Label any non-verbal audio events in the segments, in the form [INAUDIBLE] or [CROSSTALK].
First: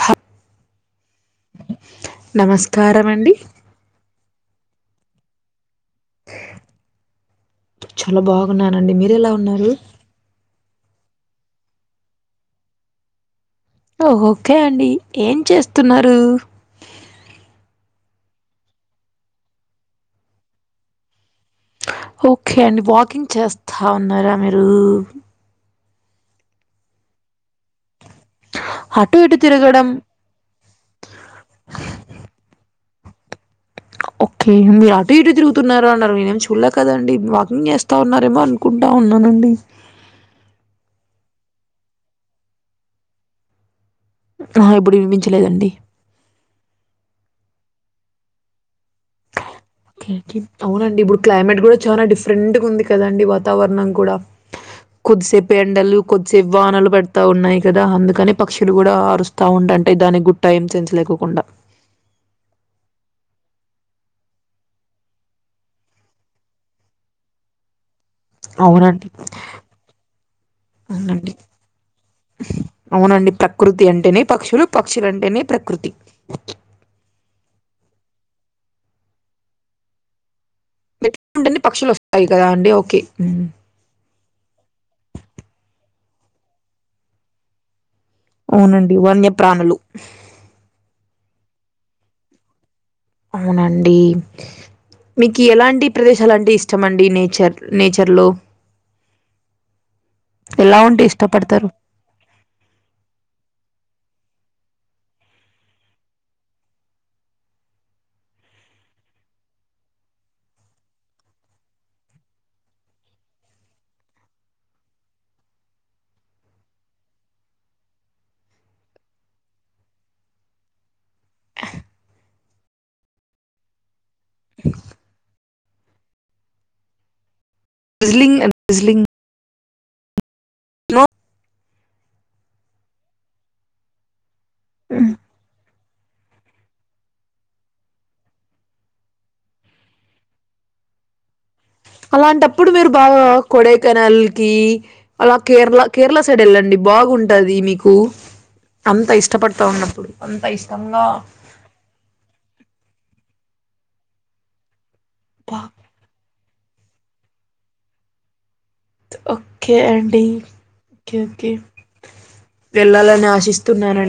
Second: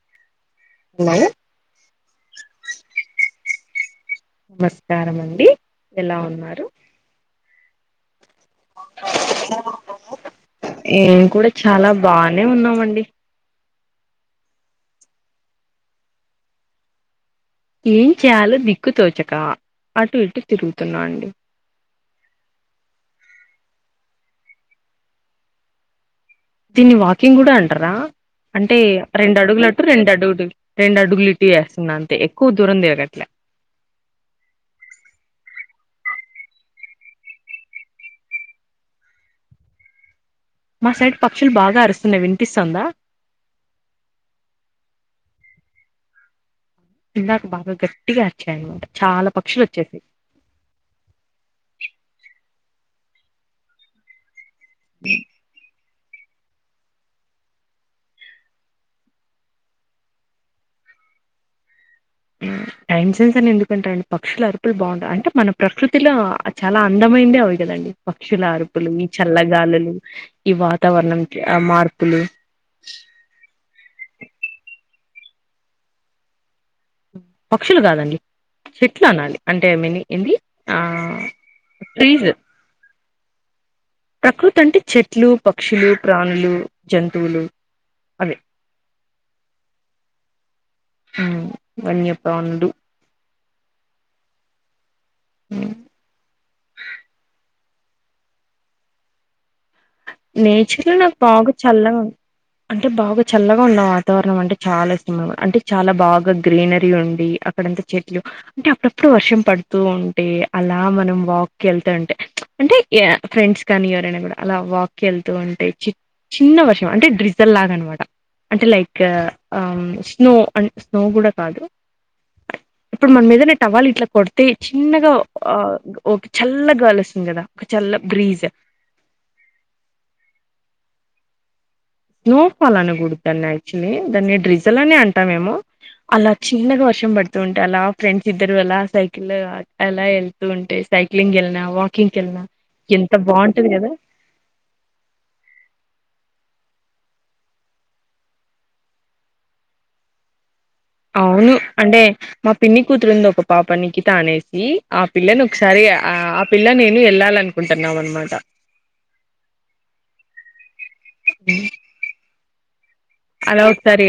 హా న నమస్కారము అండి. నమస్కారం అండి. ఎలా ఉన్నారు? చాలా బాగున్నానండి. మీరు ఎలా ఉన్నారు? మేం కూడా చాలా బానే ఉన్నామండి. ఓకే అండి, ఏం చేస్తున్నారు? ఏం చేయాలో దిక్కు తోచక అటు ఇటు తిరుగుతున్నా అండి. ఓకే అండి, వాకింగ్ చేస్తా ఉన్నారా మీరు? దీన్ని వాకింగ్ కుడా అంటరా? అంటే అటు ఇటు రెండు అడుగులు అటు తిరగడం రెండు అడుగులు ఇటు రెండు అడుగులు ఇటు ఏస్తున్నా అంతే ఎక్కువ దూరం దిరగట్లే. ఓకే అండి. అటు ఇటు తిరుగుతున్నా అన్నారు. నేనేమి చూడలే కదండి వాకింగ్ చేస్త వత్తా ఉన్నారేమో అనుకుంటా ఉన్నానండి. మా సైడ్ పక్షులు బాగా అరుస్తున్నయి వినిపిస్తుందా. ఆహా ఇప్పుడు వినిపించలేదండి. ఇందాక బాగా గట్టిగా అరిచాన్మాట చాలా పక్షులు వచ్చాయి. ఓకే అవునండి ఇప్పుడు క్లైమేట్ కూడా చానా డిఫరెంట్గా ఉంది కదండి వాతావరణం కూడా. కొద్దిసేపు ఎండలు కొద్దిసేపు వానలు పడతా ఉన్నాయి కదా అందుకనే పక్షులు కూడా అరుస్తా ఉంటాంటే దానికి గు టైం సెన్స్ లేకోకుండా. టైం సెన్స్ అని ఎందుకంటారు అండి, పక్షుల అరుపులు బావుంటాయి అంటే మన ప్రకృతిలో చాలా అందమైందే అవి కదండి. పక్షుల అరుపులు, ఈ అవునండి చల్లగాలులు, ఈ అవునండి వాతావరణంకి ఆ మార్పులు అవునండి ప్రకృతి అంటేనే పక్షులు, పక్షులంటేనే ప్రకృతి. పక్షులు కాదండి, చెట్లు అనాలి అంటే ఏమైంది, ఏంది. ఆ చెట్లు ఉంటనే పక్షులు వస్తాయి ట్రీస్ కదా అండి ఓకే. ప్రకృతి అంటే చెట్లు, పక్షులు, ప్రాణులు, జంతువులు అవే. అవునండి వన్యప్రాణులు. ఆ వన్యప్రాణులు. అవునండి, మీకి ఎలాంటి ప్రదేశాలంటే ఇష్టం అండి నేచర్ నేచర్లో ఎలా నేచర్లో ఉంటే నాకు బాగా ఇష్టపడతారు చల్లగా అంటే బాగా చల్లగా ఉన్న వాతావరణం అంటే చాలా ఇష్టం [INAUDIBLE] అంటే చాలా బాగా గ్రీనరీ ఉండి అ అక్కడంతా చెట్లు అంటే అప్పుడప్పుడు వర్షం పడుతూ ఉంటే, అలా మనం వాక్ కి ఎళ్తూంటే అంటే యా ఫ్రెండ్స్ కానీ ఎవరైనా కూడా అలా వాక్ కెళ్తూ ఉంటే చి చిన్న వర్షం అంటే డ్రిజల్ లాగా అన్మాట. అంటే లైక్ ఆ స్నో ఆ స్నో కూడా కాదు. ఇప్పుడు మనం ఏదన్నా టవాల్ ఇట్లా కొడితే చిన్నగా ఆ ఓకే చల్లగా గాలస్తుంది కదా. ఒక చల్ల డ్రిసిలింగ్ బ్రీజ్ అం డ్రిసిలింగ్ స్నోఫాల్ అనగూడదు దాన్ని యాక్చువల్లీ దాన్నీ డ్రిసల్ అనే హ్మ్. అంటామేమో అలా చిన్నగా వర్షం పడు తుంటే అలా ఫ్రెండ్స్ ఇద్దరు అలా సైకిల్ అలా ఎళ్తూ ఉంటే సైక్లింగ్ ఎళ్ళినా, వా అలాంటప్పుడు మీరు బాగా కొడైకెనాల్ కి అలా కేరళా కేరళా సైడ్ ఎళ్ళండి బాగుంటది మీకు. అంతా ఇష్టపడతా ఉన్నప్పుడు. అంత ఇష్టంగా అవును అంటే మా పిన్ని కూతురుంది ఒక పాప నిఖితా అనేసి ఆ పిల్లని బా ఒకసారి ఆ పిల్లా, నేను ఎళ్ళాలనుకుంటున్నాం అన్మాట. ఓకే అండి. ఓకే, ఓకే వెళ్ళాలని ఆ అలా ఒకసారి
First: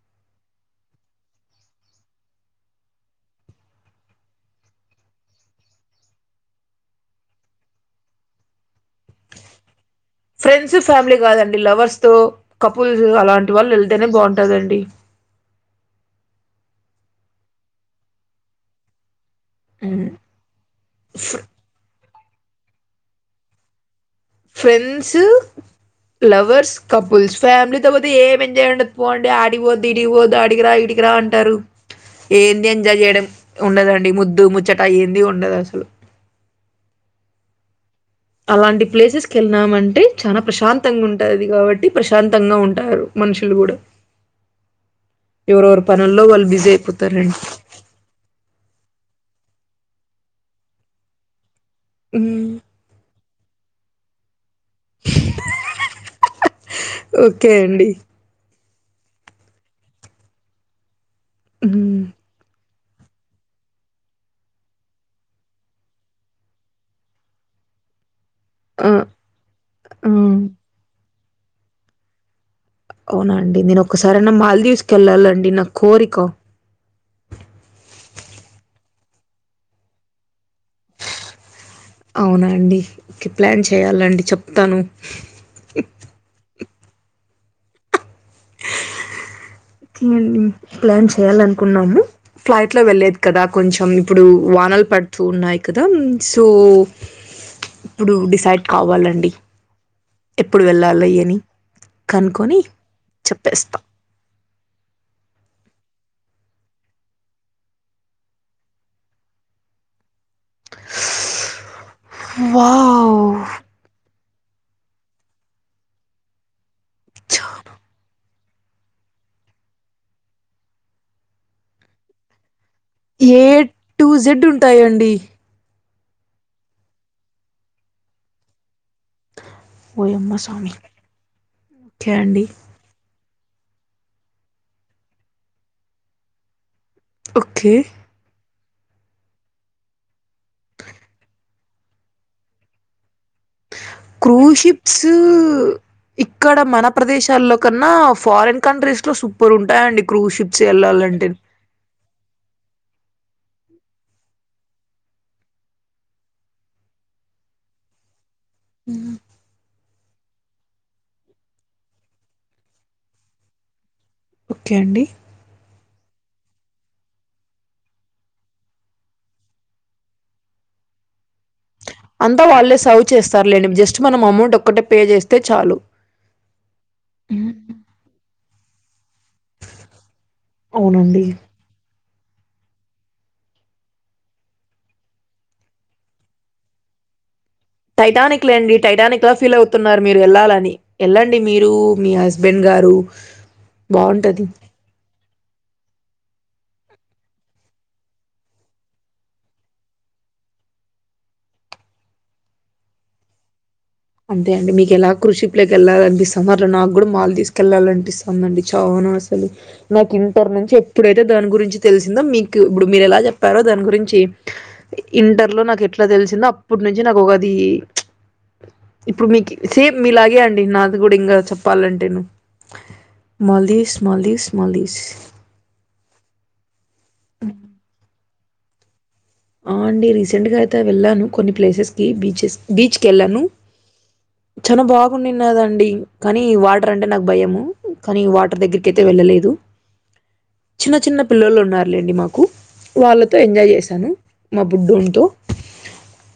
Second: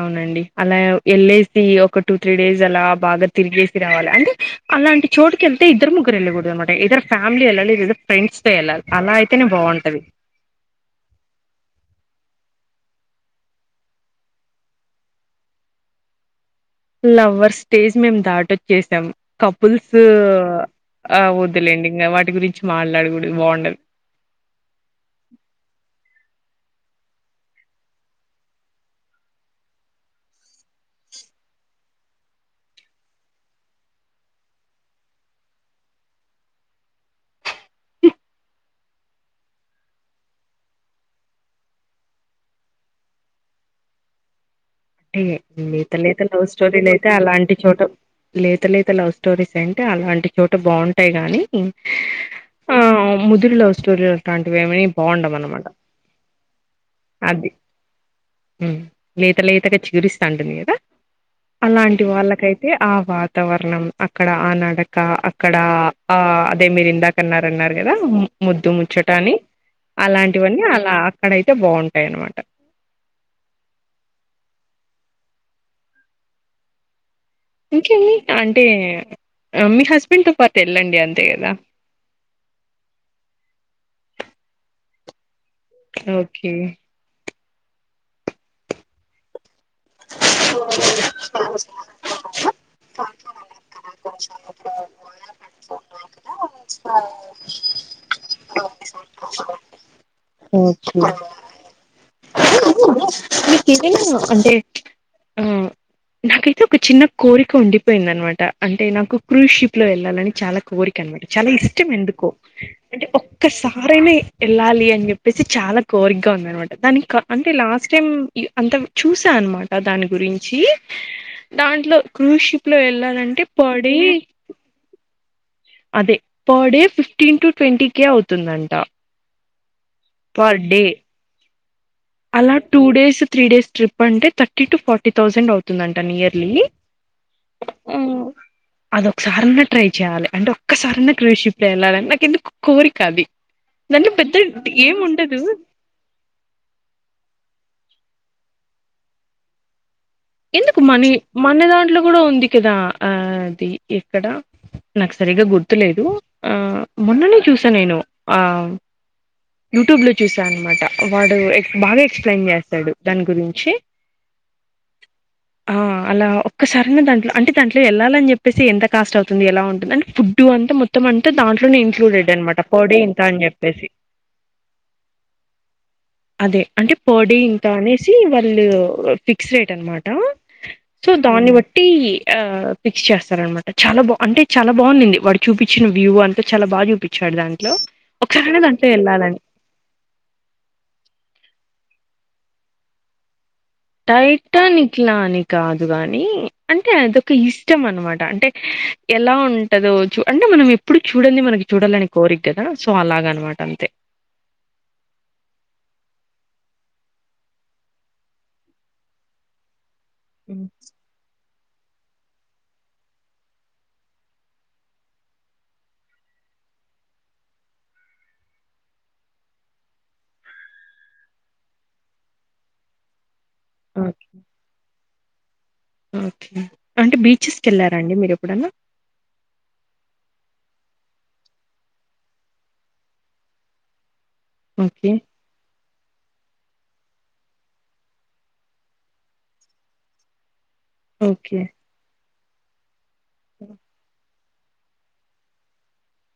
అవునండి అలా ఎళ్ళేసి ఒక టూ త్రీ డేస్ అలా బాగా తిరిగేసి రావాలి అంటే అలాంటి చోటుకి ఎళ్తే ఇద్దరు ముగ్గురు ఎళ్ళకూడదు అన్మాట, ఇయిదర్ ఫ్యామిలీ ఎళ్ళాలి లేదా ఫ్రెండ్స్ తో ఎళ్ళాలి. అలా అయితేనే బావుంటది. ఫ్రెండ్స్, ఫ్యామిలీ కాదండి. లవర్స్ తో, కపుల్స్ అలాంటి వాళ్ళు ఎళ్తేనే బావుంటదండి. లవ్వర్ స్టేజ్ మేము దాటొచ్చేసాం కపుల్స్ ఉమ్. ఆ ఫ్- వద్దులేండి ఇంక వాటి గురించి మాట్లాడ కూడదు బాగుండ [UNINTELLIGIBLE] ఫ్రెండ్సు [UNINTELLIGIBLE] కపుల్స్ ఫ్యామిలీతో పోతే ఏం ఎంజాయ్ ఉండదు పోండి ఆడిపోద్దు ఇడిపోద్దు ఆడిగి [UNINTELLIGIBLE] [UNINTELLIGIBLE] అంటారు ఏంది ఎంజాయ్ చేయడం ఉండదండి ముద్దు ముచ్చట ఏంది ఉండదు అసలు అలాంటి ప్లేసెస్కి వెళ్ళినామంటే చాలా ప్రశాంతంగా ఉంటుంది కాబట్టి ప్రశాంతంగ ఉంటారు మనుషులు కూడ [UNINTELLIGIBLE] లవ్ స్టోరీలు అయితే అయిపోతారండి అలాంటి చోట లేత లేత లవ్ స్టోరీస్ అంటే అలాంటి చోట బాగుంటాయ్ గానీ ఉ ఆ ముదురి లవ్ స్టోరీ అలాంటి [UNINTELLIGIBLE] పోండ మనమాట అది ఓకే అండి లేత లేతగ చిగురిస్తటుంది కదా హ్మ్ అలాంటి వాళ్ళకై ఆ వాతావరణం అక్కడ ఆ నడక అక్కడ ఆ అదే మీరిందా [UNINTELLIGIBLE] [UNINTELLIGIBLE] కదా ముద్దు ఆ ముచ్చటని ఆ అలాంటివన్నీ అలా అక్కడైతే బాగుంటాయన్నమాట అవున అండి నేను ఒకసారైన మాల్దీవ్స్ కి వెళ్ళాలండి నా కోరిక ఇంకేంది అంటే మీ హస్బెండ్ తో పాటి ఎళ్ళండి అంతే కదా అవునండి ఓకే ప్లాన్ చేయాలండి చెప్తను ఒకే [UNINTELLIGIBLE] ప్లాన్ చేయాలి అనుకున్నాము ఫ్లైట్ లో వెళ్లేది కదా కొంచెం ఇప్పుడు వానలు పడుతూ ఉన్నాయి క సో ఇప్పుడు డిసైడ్ కావలండి ఎప్పుడు వెళ్ళాలి ఓకే అయ్యని కనుక్కొని మీకు చెప్పేస్తా ఏమైన అంటే ఉ అయితే ఒక చిన్న కోరిక ఉండిపోయిందనమాట అంటే నాకు క్రూజ్ షిప్ లో వెళ్ళాలని చాలా కోరిక అనమాట చాల ఇష్టం ఎందుకో అంటే వావ్ ఒక్క స [UNINTELLIGIBLE] వెళ్ళాలి అని చెప్పేసి చాలా కోరికగా ఉందినమాట దానికి అంటే లాస్ట్ టైం అంత చూస అన్నమాట దాని గురించి దాంట్లో కృషి [UNINTELLIGIBLE] వెళ్ళాలంటే పొడి రిడ్డు ఉంటాయండి అదే per day fifteen to twenty K అవుతుందంట ఓయమ్మ పర్ స్వామి డే ఒకే అండి అలా two days three days trip అంటే థర్టీ టు ఫార్టీ థౌజండ్ అవుతుందంట నియర్లీ ఒకే అదొకసారన్న ట్రై చేయ్యాలి అంటే ఒక్కసారినా క్రూ షిప్ వెళ్ళాలిని నాకు ఎందుకో కోరిక అది దాంట్లో పెద్ద ఏం క్రూషిప్స్ ఉండదు ఇక్కడ మన ప్రదేశాల్లో కన్న ఫారన్ కంట్రీస్ లో సూపర్ ఉంటాయండి ఎందుకు మనీ మన దాంట్లో కూడ ఉంది కదా ఆ అది ఎక్కడ నాకు సరిగ గుర్తులేదు ఆ మొన్ననే చూసా నేను ఆ ఉ యూట్యూబ్ లో చూస అన్నమాట వాడు బాగా ఎక్స్ప్లెయిన్ చేస్తాడు దాని గురించి ఒకే అండి ఆ అలా ఒకసారన్న దాంట్లో అంటే దాంట్లో వెళ్ళాలని చెప్పేసి ఎంత కాస్ట్ అవుతుంది ఎలా ఉంటుంది అంటే ఫుడ్డు అంతా మొ మొత్తం అంత దాంట్లోనే ఇంక్లూడెడ్ అంతా అనమాట వాళ్ళే పర్ డే సర్వ్ ఇంత అని చేస్తారులేండి. చెప్పేసి జస్ట్ మనం అమౌంట్ ఒక్కటే పే చేస్తే చాలు. అదే అంటే పొడి హ్మ్. ఇంత అనేసి వాళ్లు పిక్స్ రేట్ అనమాట సో అవునండి. దాన్నిబట్టి ఆ ఫిక్స్ చేస్తారన్నమాట చాలా బా అంటే చాలా బాగా ఉండింది వాడు చూపించిన వ్యూ అంతా చాలా బాగా చూపించాడు దానికి టైటానిక్ లే అండి టైటానిక్ తో ఫీల్ అవు తున్నారు మీరు వెళ్లాలని ఎల్లండి మీరు మీ హస్బెండ్ గారు బావుంటది. టైటానిక్ లా అని కాదు కాని అంటే అదొక్క ఇష్టం అనమాట అంటే ఎలా ఉంటందో చూ అంటే మనం ఇ ఏప్పుడు చూడంది మనకి చూడాలని కోరిక కదా సో అలాగ అనమాట అంతే అంతే అండి మీకు ఎలా కృషి ప్లేట్ కి వెళ్లాలనిపిస్తోందో అట్లా నాకు కూడా మాల్ తీసుకెళ్లాలనిపిస్తోందండి చానా అసలు నాకు ఇంటర్ హ్మ్ నుంచి ఎప్పుడైతే దాని గురించి తెలిసిందో మీకు ఇప్పుడు మీరు ఎలా చెప్పారు దాని గురించి ఇంటర్లో నాకు ఎట్లా తెలిసిందో అప్పటినుంచి నాకు ఒకది ఇప్పుడు మీకి సేమ్ మీలాగే అండి నాది కూడా ఇంగా చెప్పాలంటేను మాల్దీస్ ఓకే మాల్దీస్ మాల్దీస్ ఓకే అంటే బీచెస్ కి వెళ్లారండి మీరు ఎప్పుడైనా ఆ అండి రీసెంట్ గా అయితే వెళ్ళాను కొన్ని ప్లేసెస్ కి బీచెస్ బీచ్ కి వెళ్ళను చాలా ఓకే బాగుంది ఉన్నదండి కానీ వాటర్ అంటే నాకు భయము కానీ వాటర్ దగ్గర కైతే వెళ్లలేదు చిన్న చిన్న ఓకే పిల్లోళ్ళు ఉన్నారు లేండి వాళ్లతో ఎంజాయ్ చేశాను మా బుడంతో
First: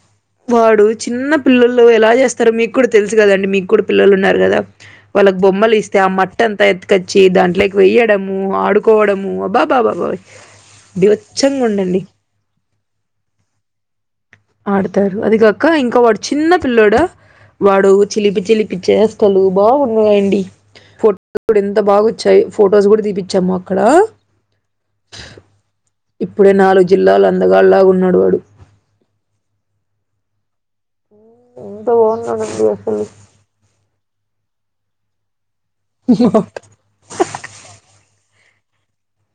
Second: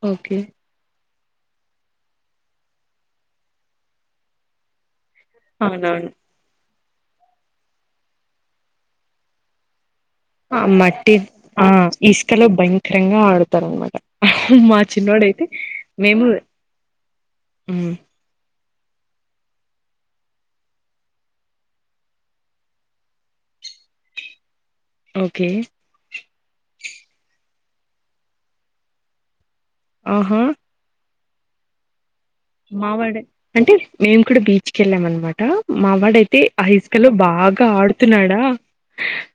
ఓకే వాడు చిన్న పిల్లల్లో ఎలా చేస్తారు మీకు కూడా తెలుసు కదండీ మీకు కూడా పిల్లలు ఉన్నారు కదా వాళ్లకి బొమ్మలు ఇస్తే ఆ అవునవును మ మట్టంతా అంతా ఎత్తుకొచ్చి దాంట్లోకి పోయడము ఆడుకోవడము అబ్బా బాబా ఆ మట్టి ఆ ఇసుకలో భయంకరంగా ఆడుతారు అనమాట ఆడతారు అదిగాక ఇంకా వాడు చిన్నపిల్లోడా వాడు హ్మ్ చిలిపి చిలిపి చేష్టలు బాగున్నాయండి ఫో ఎంత బాగా వచ్చాయి ఫొటోస్ కూడా తీపిచ్చాము అక్కడ ఓకే ఇప్పుడే నాలుగు జిల్లాల అందగాడు లాగా ఉన్నాడు వాడు ఆహా అంతా బాగున్నాడా మా వాడే అంటే మేము కూడా బీచ్ కి వెళ్ళామనమాట మా వాడు అయితే అస్ క్కలో బాగా ఆడుతున్నాడా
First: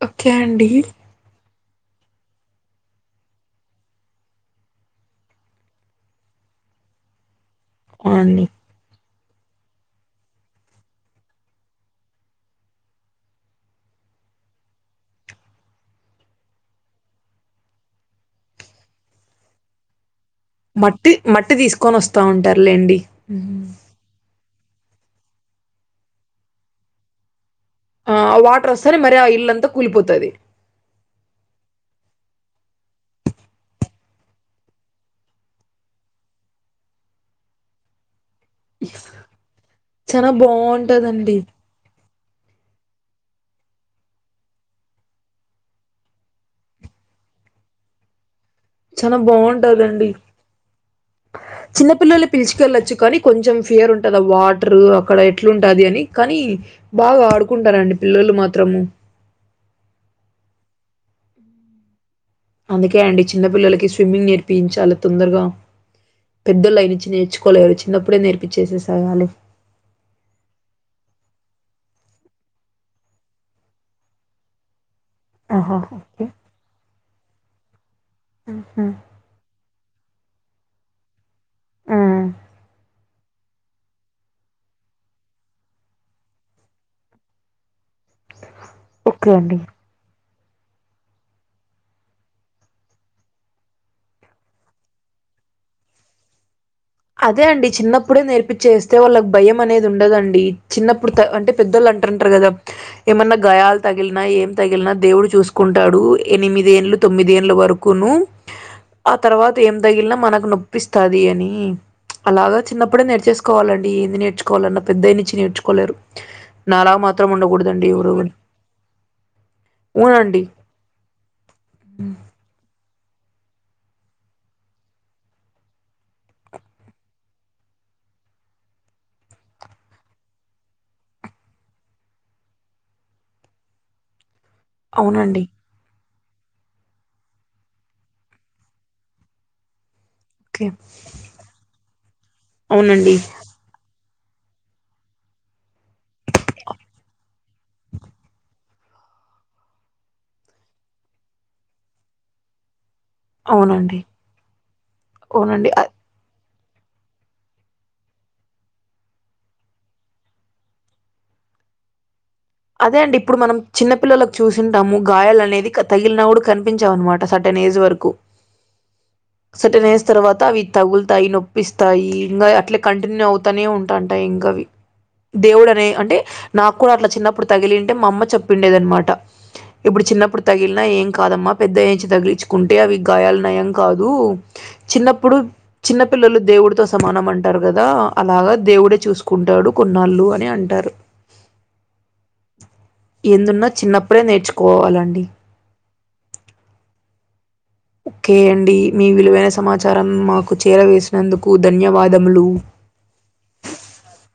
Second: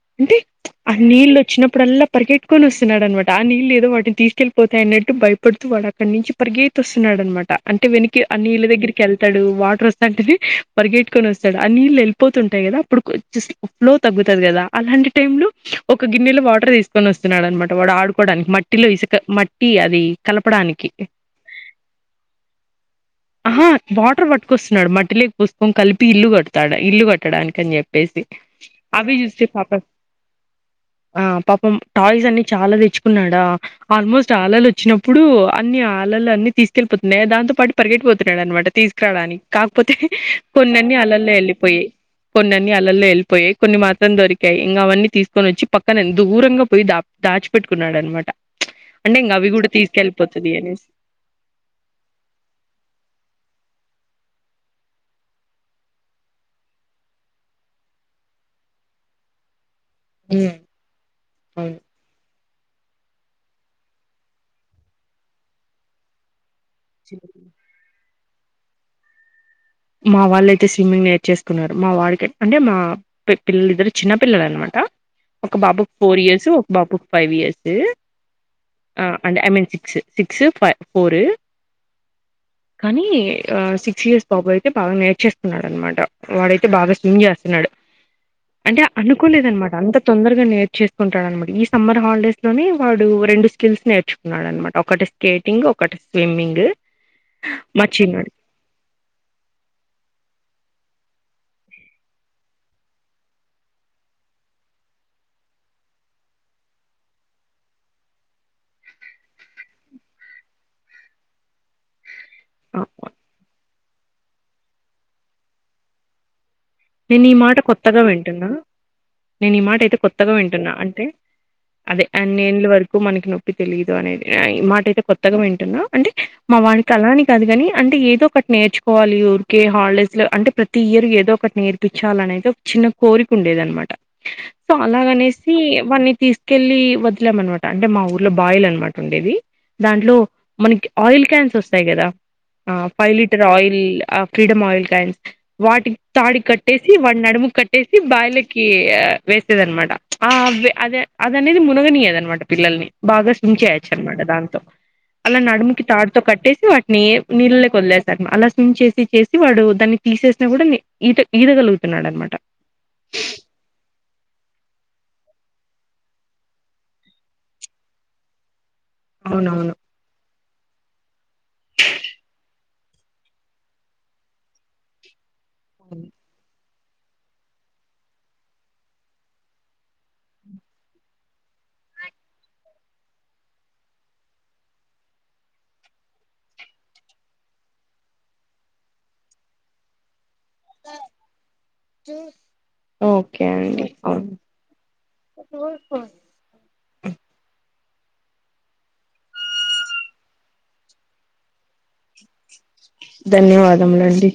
ఓకే అంటే అండి మీచ్ ఆ నీళ్లు వచ్చినప్పుడు అల్లా పరిగెత్తుకుని వస్తున్నాడన్నమా ఆ నీళ్లు ఏదో వాటిని తీసుకొని పోతాయి అన్నట్టు భయపడుతూ వాడు అక్కడ నుంచి పరిగెత్తి వస్తున్నాడన్నమా అనమాట అంటే వెననికి ఆ అవునండి, నీళ్లు దగ్గరికి కెళ్తాడు వాటర్ వస్తా అంటేనే పరిగెట్టుకొని వస్తాడు ఆ నీళ్లు వెళ్ళిపోతుంటాయి కదా అప్పుడు కొద్దిసేపు తగ్గుతాది కదా అలాంటి టైమ్ లో ఒక గిన్నెలో వాటర్ తీసుకొని వస్ స్తున్నాడనమాట వాడు ఆడుకోవడానికి మట్టిలో ఇసుక మట్టి అది కలపడానికి మట్టి మట్టి తీసుకొని వస్తా అంటారులెండి ఉ ఆహా వాటర్ పట్టుకొస్తున్నాడు మట్టిలోకి పోసుకొని కలిపి ఇల్లు కడతాడ ఇల్లు కట్టడానికి అని చె ఆ చెప్పేసి వాటర్ వస్తానే అవి మరి ఆ చూస్తే ఇల్లంతా పాపం కూలిపోతది ఆ పాపం టాయ్స్ అన్ని చాలా తెచ్చుకున్నాడా ఆల్మోస్ట్ అలలు వచ్చినప్పుడు అన్ని అలలు అన్ని తీసుకెళ్లిపోతున్నాయా దాంతో పాటి పరిగెత్తిపోతున్నాడు అనమాట తీసుకురావడానికి కాకపోతే చానా కొన్ని అన్ని అలల్లో బాగుంటదండి వెళ్లిపోయాయి కొన్నని అలల్లో వెళ్ళిపోయాయి కొన్ని మాత్రం దొరికాయి ఇంకా అవన్నీ తీసుకొని వచ్చి పక్కన దూరంగా పోయి దా దాచిపెట్టుకున్నాడు అన్నమాట అంటే చానా ఇంకా అవి కూడా బాగుంటదండి తీసుకెళ్ళిపోతాది అనేసి [INAUDIBLE] చిన్నపిల్లల్ని పిలుచుకెళ్ళచ్చు కానీ కొంచం ఫియర్ ఉంటాది ఆ వాటర్ అక్కడ ఎట్లుంటాది అని కానీ బాగా ఆడుకుంటారండి పిల్లలు మాత్రము ఉ ఆ అందుకే అండి చిన్న పిల్లలకి స్విమ్మింగ్ నేర్పించాలి తొందరగా పెద్దోళ్ళు అని అవును నేర్చుకోలేరు చిన్నప్పుడే నేర్పించేసేసయాలి మా వాళ్ళైతే స్విమ్మింగ్ నేర్చేసుకున్నారు మా వాడికి అంటే మా ట్టిల్లు ఇద్దరు చిన్న పిల్లలు అన్నమాట ఒక ఆహా బాబుకు ఫోర్ ఓకే ఇయర్స్ ఒక బాబుకు ఫైవ్ ఇయర్సు ఉహ ఆ అంటే ఐ మీన్ సిక్స్ సిక్స్ ఫ్ ఫోర్ ఆ ఇ ఆ సిక్స్ ఇర్స్ బాబు అయితే బాగా నేర్చేస్తున్నాడు అన్నమాట వాడైతే బాగా స్విమ్ చేస్తున్నాడు అంటే ఓకే అనుకోలేద అండి అన్నమాట అంత తొందరగా నేర్చేసుకుంటాడన్నమాట ఈ సమ్మర్ హాలిడేస్ లోనే వాడు రెండు స్కిల్స్ నేర్చుకున్నాడున్నమాట ఒకటి స్కేటింగ్ ఒకటి స్విమ్మింగ్ అదే అండి మా చిన్నప్పుడే చిన్నోడు నేర్ప ర్పించేస్తే వాళ్ళకి భయం అనేది ఉండదండి చిన్నప్పుడు త అంటే పెద్దోళ్ళు అంటుంటారు కదా ఏమన్నా గాయాలు తగిలినా ఏం తగిలినా దేవుడు చూసుకుంటాడు ఎనిమిద ఏళ్లు తొమ్మిది ఏళ్ల వరకు కును ఆ తర్వాత ఏం తగిలిన మనకు నొప్పిస్తాది అని అలాగా చిన్నప్పుడే ఆ! నేర్చేసుకోవాలండి ఏంది నేర్చుకోవాలన్నా పెద్దయి ను ఇంచి నేర్చుకోలేరు నాలా నేను మాత్రం ఈ మాట ఉండకూడదండి కొత్తగా ఎవరు కూడా. వింటున్నా నేను ఈ మాట ఇటు కొత్తగా అవునండి వింటున్నా అంటే అదే అన్నిళ్ల వరకు మనకి నొప్పి తెలియదు అనేది ఈ మాటైతే కొత్తగా వింటున్నా అంటే మా వానికి అలాని కాదు కాని అంటే ఏదో ఒకటి నేర్చుకోవాలి ఊరికే హాలిడేస్ లో అంటే ప్రతి ఇయర్ ఏదో ఒకటి నేర్చ ర్పించాలనైతే ఒక చిన్న కోరిక ఉండేది అన్నమాట సో అవునండి అలాగనేసి వాన్ని తీ కెళ్ళి వదిలేంన్నమాట అంటే మా ఊర్లో బాయిల్ అన్నమాట ఉండేవి దాంట్లో ఓకే మనకి ఆయిల్ క్యాన్స్ ఆస్తాయి కదా ఆ ఫై అవునండి లీటర్ ఆయిల్ ఫ్రీడమ్ ఆయిల్ కైన్స్ వాటి తాడి కట్ కట్టేసి వాడి నడుముకు కట్టేసి బైలకి వేసేది అన్నమాట ఆ అదే అదనేది మునగనీయాది అన్నమాట పిల్లల్ని బాగా స్విమ్ చేయొచ్చు అవునండి అన్నమాట దాంతో అలా అవునండి నడుముకి తాడుతో కట్టేసి వాటిని నీళ్ళలకి వదిలేసాము అలా స్విమ్ చేసి చేసి వాడు దాన్ని తీసేసినా కూడా ఈత ఈదగలుగుతున్నాడు అన్నమాట అదే అండి ఇప్పుడు మనం చిన్న పిల్లలకు చూసుంటాం గాయలునేది తగిలిన కూడా కనిపించావు అన్నమాట స సర్టెన్ ఏజ్ వరకు అవునవును సర్టెన్ ఏజ్ తర్వాత అవి తగులుతాయి నొప్పిస్తాయి ఇంకా అట్లా కంటిన్యూ అవుతానే ఉంటాంట ఇంకావి దేవుడు అనే అంటే నాకు కూడా అట్లా చిన్నప్పుడు తగిలింటే మా అమ్మ చెప్పిండేదన్నమాట ఇప్పుడు చిన్నప్పుడు తగిలిన ఏం కాదమ్మా పెద్దయంచి తగిలిచుకుంటే అవి గాయాల నయం కాదు చిన్నప్పుడు చిన్న పిల్లలు దేవుడితో సమానం అంటారు కదా అలాగా దేవుడే చూసుకుంటాడు కొన్నాళ్ళు అని అంట టారు ఓకే ఎందున్నా అండి చిన్నప్పుడే అవును నేర్చుకోవాలండి. ఓకే అండి మీ విలువైన సమాచారం మాకు చేరవేసినందుకు ధన్యవాదములు ధన్యవాదములండి